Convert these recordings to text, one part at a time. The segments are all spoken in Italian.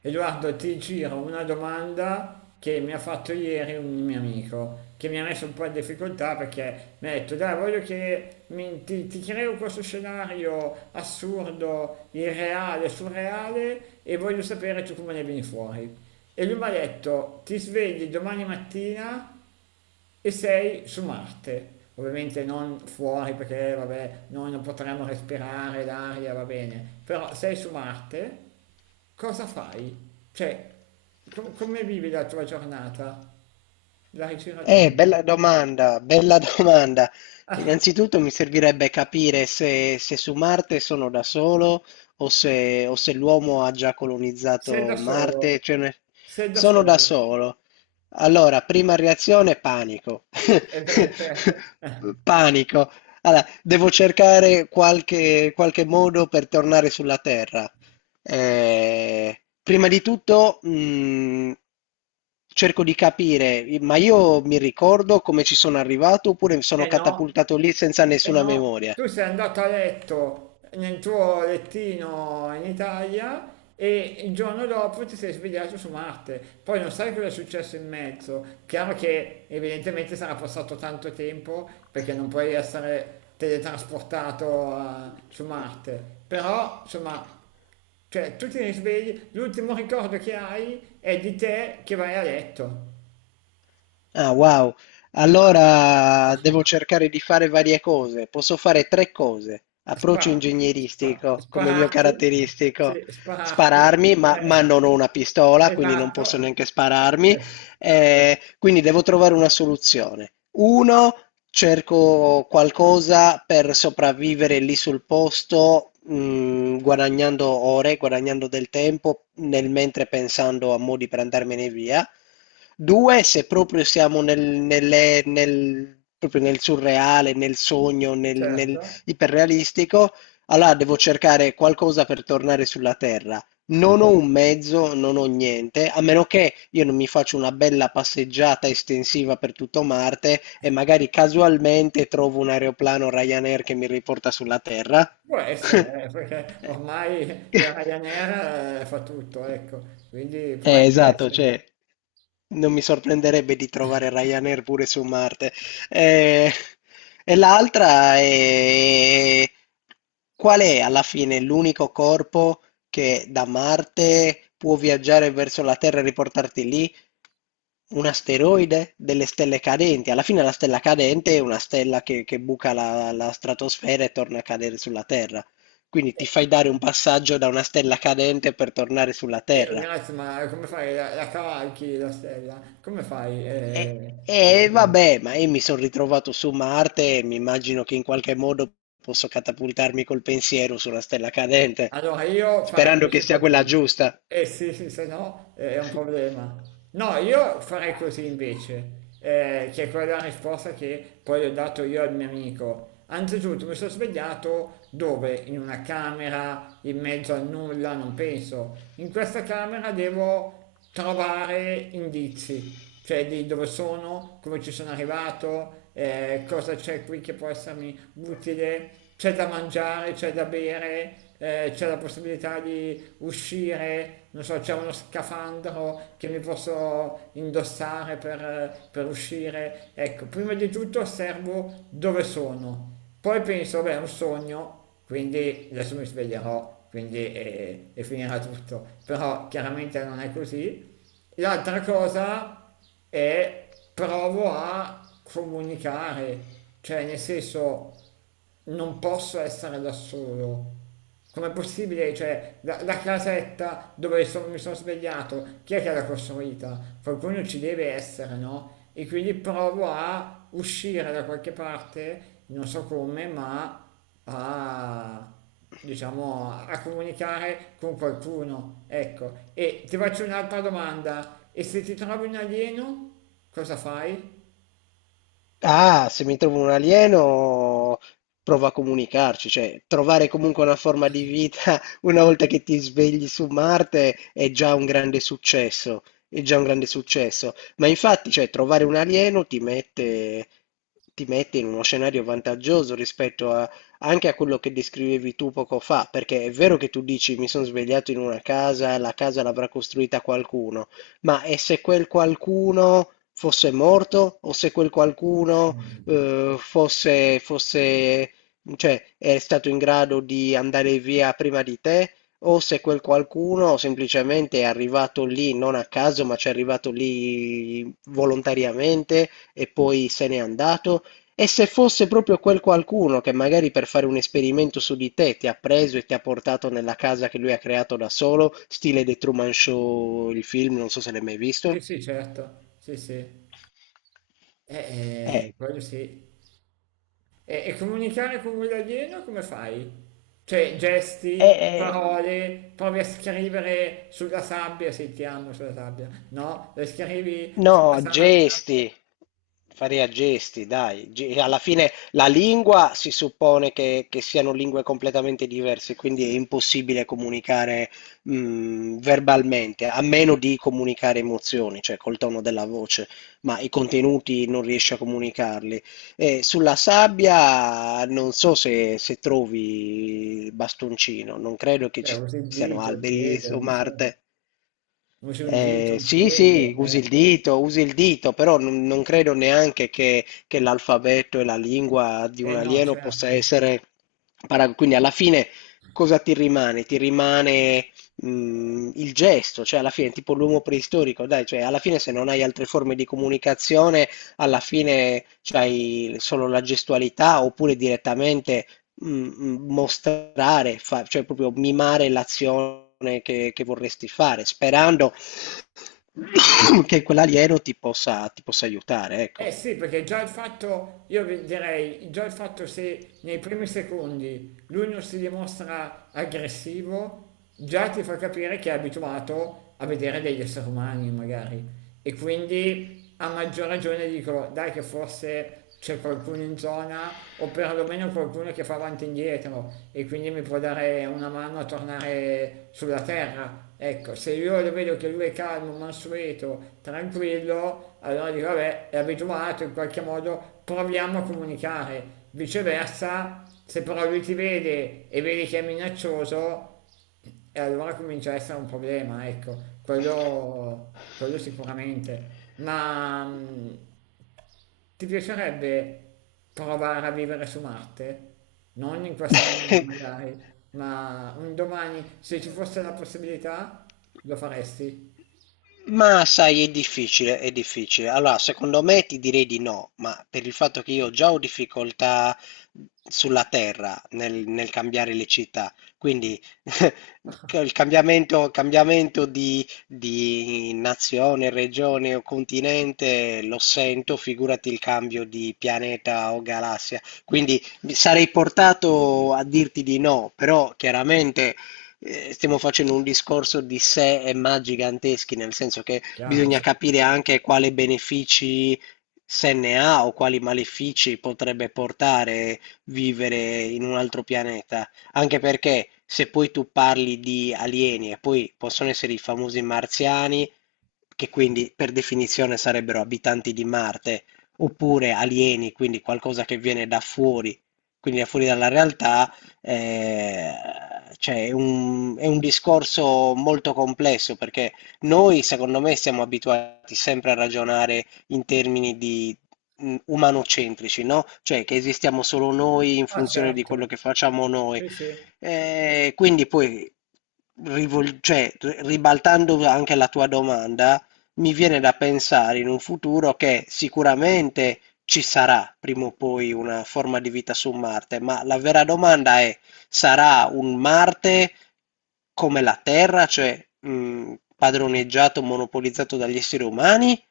E guarda, ti giro una domanda che mi ha fatto ieri un mio amico, che mi ha messo un po' in difficoltà perché mi ha detto, dai, voglio che ti creo questo scenario assurdo, irreale, surreale e voglio sapere tu come ne vieni fuori. E lui mi ha detto, ti svegli domani mattina e sei su Marte. Ovviamente non fuori perché vabbè, noi non potremmo respirare l'aria, va bene, però sei su Marte, cosa fai? Cioè, come vivi la tua giornata? La ricerca a te. Bella domanda, bella domanda. Innanzitutto mi servirebbe capire se su Marte sono da solo o se l'uomo ha già Sei colonizzato da Marte, solo, sei da sono da solo. solo. Allora, prima reazione, panico. E beh, certo. Panico. Allora, devo cercare qualche modo per tornare sulla Terra. Ehm, prima di tutto, cerco di capire, i ma io mi ricordo come ci sono arrivato oppure mi sono Eh no, catapultato lì senza eh nessuna no, memoria? tu sei andato a letto nel tuo lettino in Italia e il giorno dopo ti sei svegliato su Marte. Poi non sai cosa è successo in mezzo. Chiaro che evidentemente sarà passato tanto tempo perché non puoi essere teletrasportato su Marte. Però, insomma, cioè, tu ti risvegli, l'ultimo ricordo che hai è di te che vai a letto. Ah, wow. Allora devo cercare di fare varie cose. Posso fare tre cose. Approccio Spa ingegneristico come mio Sparati, sì, caratteristico. sparati, Spararmi, ma eh. non ho una pistola, quindi non Esatto. posso neanche spararmi. Eh, Quindi devo trovare una soluzione. Uno, cerco qualcosa per sopravvivere lì sul posto, guadagnando ore, guadagnando del tempo, nel mentre pensando a modi per andarmene via. 2, se proprio siamo nel surreale, nel sogno, nel certo. iperrealistico, allora devo cercare qualcosa per tornare sulla terra. Non ho un mezzo, non ho niente, a meno che io non mi faccio una bella passeggiata estensiva per tutto Marte e magari casualmente trovo un aeroplano Ryanair che mi riporta sulla Terra. Può essere, perché ormai Eh. il Ryanair, fa tutto, ecco, quindi può anche esatto, essere. cioè, non mi sorprenderebbe di trovare Ryanair pure su Marte. Eh, e l'altra è qual è alla fine l'unico corpo che da Marte può viaggiare verso la Terra e riportarti lì? Un asteroide? Delle stelle cadenti? Alla fine la stella cadente è una stella che buca la stratosfera e torna a cadere sulla Terra. Quindi ti fai dare un passaggio da una stella cadente per tornare sulla E Terra. grazie, ma come fai? La cavalchi la stella? Come fai? E e vabbè, ma io mi son ritrovato su Marte e mi immagino che in qualche modo posso catapultarmi col pensiero su una stella cadente, Allora io farei sperando che invece sia quella così. giusta. Eh sì, sì, se no è un problema. No, io farei così invece, che è quella risposta che poi ho dato io al mio amico. Anzitutto mi sono svegliato dove? In una camera, in mezzo a nulla, non penso. In questa camera devo trovare indizi, cioè di dove sono, come ci sono arrivato, cosa c'è qui che può essermi utile, c'è da mangiare, c'è da bere, c'è la possibilità di uscire, non so, c'è uno scafandro che mi posso indossare per uscire. Ecco, prima di tutto osservo dove sono, poi penso, beh, è un sogno, quindi adesso mi sveglierò, quindi e finirà tutto. Però chiaramente non è così. L'altra cosa è provo a comunicare, cioè nel senso non posso essere da solo, com'è possibile? Cioè, la casetta mi sono svegliato, chi è che l'ha costruita? Qualcuno ci deve essere, no? E quindi provo a uscire da qualche parte, non so come, ma a, diciamo, a comunicare con qualcuno. Ecco, e ti faccio un'altra domanda. E se ti trovi un alieno, cosa fai? Ah, se mi trovo un alieno, provo a comunicarci, cioè trovare comunque una forma di vita, una volta che ti svegli su Marte è già un grande successo, è già un grande successo. Ma infatti, cioè, trovare un alieno ti mette in uno scenario vantaggioso rispetto a, anche a quello che descrivevi tu poco fa, perché è vero che tu dici mi sono svegliato in una casa, la casa l'avrà costruita qualcuno, ma è se quel qualcuno fosse morto o se quel qualcuno fosse, cioè, è stato in grado di andare via prima di te o se quel qualcuno semplicemente è arrivato lì non a caso, ma ci è arrivato lì volontariamente e poi se n'è andato. E se fosse proprio quel qualcuno che magari per fare un esperimento su di te ti ha preso e ti ha portato nella casa che lui ha creato da solo, stile The Truman Show, il film, non so se l'hai mai visto. Sì, sì, certo. Sì, sì. Eh, Quello sì. E comunicare con quello alieno come fai? Cioè, eh, gesti, eh, parole, provi a scrivere sulla sabbia se ti hanno sulla sabbia. No, le scrivi sulla No, sabbia. gesti, faria gesti, dai. Alla fine la lingua si suppone che siano lingue completamente diverse, quindi è impossibile comunicare verbalmente, a meno di comunicare emozioni, cioè col tono della voce, ma i contenuti non riesci a comunicarli. E sulla sabbia non so se, se trovi il bastoncino, non credo che Beh, ci usi il siano dito, il alberi piede, su non so. Marte. Usi un dito, un Sì, piede. sì, usi il dito, però non credo neanche che l'alfabeto e la lingua di un Eh no, alieno possa certo. essere quindi alla fine cosa ti rimane? Ti rimane il gesto, cioè alla fine tipo l'uomo preistorico, dai, cioè alla fine se non hai altre forme di comunicazione, alla fine c'hai solo la gestualità oppure direttamente mostrare, cioè proprio mimare l'azione che vorresti fare, sperando che quell'alieno ti possa aiutare, ecco. Eh sì, perché già il fatto, direi, già il fatto se nei primi secondi lui non si dimostra aggressivo, già ti fa capire che è abituato a vedere degli esseri umani magari e quindi a maggior ragione dico dai che forse c'è qualcuno in zona o perlomeno qualcuno che fa avanti e indietro e quindi mi può dare una mano a tornare sulla terra. Ecco, se io lo vedo che lui è calmo, mansueto, tranquillo, allora dico vabbè, è abituato in qualche modo, proviamo a comunicare. Viceversa, se però lui ti vede e vedi che è minaccioso, e allora comincia a essere un problema, ecco, quello sicuramente. Ma ti piacerebbe provare a vivere su Marte? Non in questa maniera magari, ma un domani, se ci fosse la possibilità, lo faresti? Ma sai, è difficile, è difficile. Allora, secondo me ti direi di no, ma per il fatto che io già ho difficoltà sulla terra nel cambiare le città, quindi che il cambiamento di nazione, regione o continente lo sento, figurati il cambio di pianeta o galassia. Quindi mi sarei portato a dirti di no, però chiaramente stiamo facendo un discorso di sé e ma giganteschi, nel senso che Chiaro. bisogna capire anche quale benefici se ne ha o quali malefici potrebbe portare vivere in un altro pianeta. Anche perché se poi tu parli di alieni e poi possono essere i famosi marziani, che quindi per definizione sarebbero abitanti di Marte, oppure alieni, quindi qualcosa che viene da fuori, quindi da fuori dalla realtà. Ehm, cioè è un discorso molto complesso perché noi, secondo me, siamo abituati sempre a ragionare in termini di umanocentrici, no? Cioè che esistiamo solo noi in Ah, funzione di quello certo. che facciamo noi. Sì, sì. Quindi poi, ribaltando anche la tua domanda, mi viene da pensare in un futuro che sicuramente ci sarà prima o poi una forma di vita su Marte, ma la vera domanda è, sarà un Marte come la Terra, cioè padroneggiato, monopolizzato dagli esseri umani?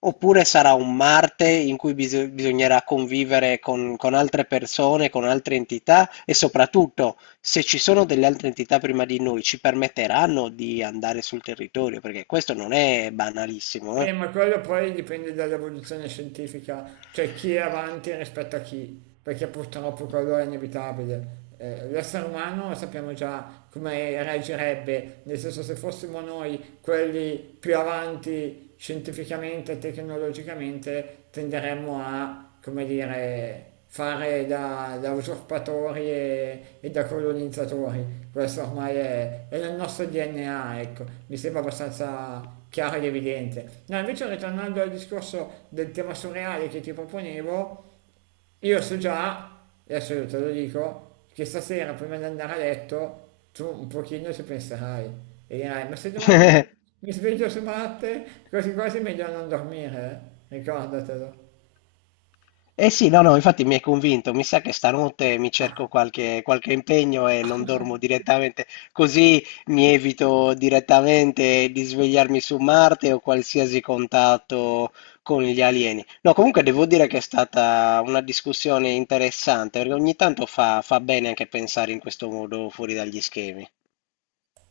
Oppure sarà un Marte in cui bisognerà convivere con altre persone, con altre entità e soprattutto se ci sono delle altre entità prima di noi, ci permetteranno di andare sul territorio? Perché questo non è banalissimo, eh. Ma quello poi dipende dall'evoluzione scientifica, cioè chi è avanti rispetto a chi, perché purtroppo quello è inevitabile. L'essere umano sappiamo già come reagirebbe, nel senso se fossimo noi quelli più avanti scientificamente e tecnologicamente tenderemmo a, come dire, fare da, da usurpatori e da colonizzatori. Questo ormai è nel nostro DNA, ecco, mi sembra abbastanza chiaro ed evidente. No, invece ritornando al discorso del tema surreale che ti proponevo, io so già, adesso io te lo dico, che stasera prima di andare a letto tu un pochino ci penserai e dirai, ma se domani mi sveglio su Marte, quasi quasi è meglio non dormire, eh? Ricordatelo. Eh sì, no, no, infatti mi hai convinto. Mi sa che stanotte mi cerco qualche impegno e non dormo direttamente, così mi evito direttamente di svegliarmi su Marte o qualsiasi contatto con gli alieni. No, comunque devo dire che è stata una discussione interessante, perché ogni tanto fa bene anche pensare in questo modo fuori dagli schemi.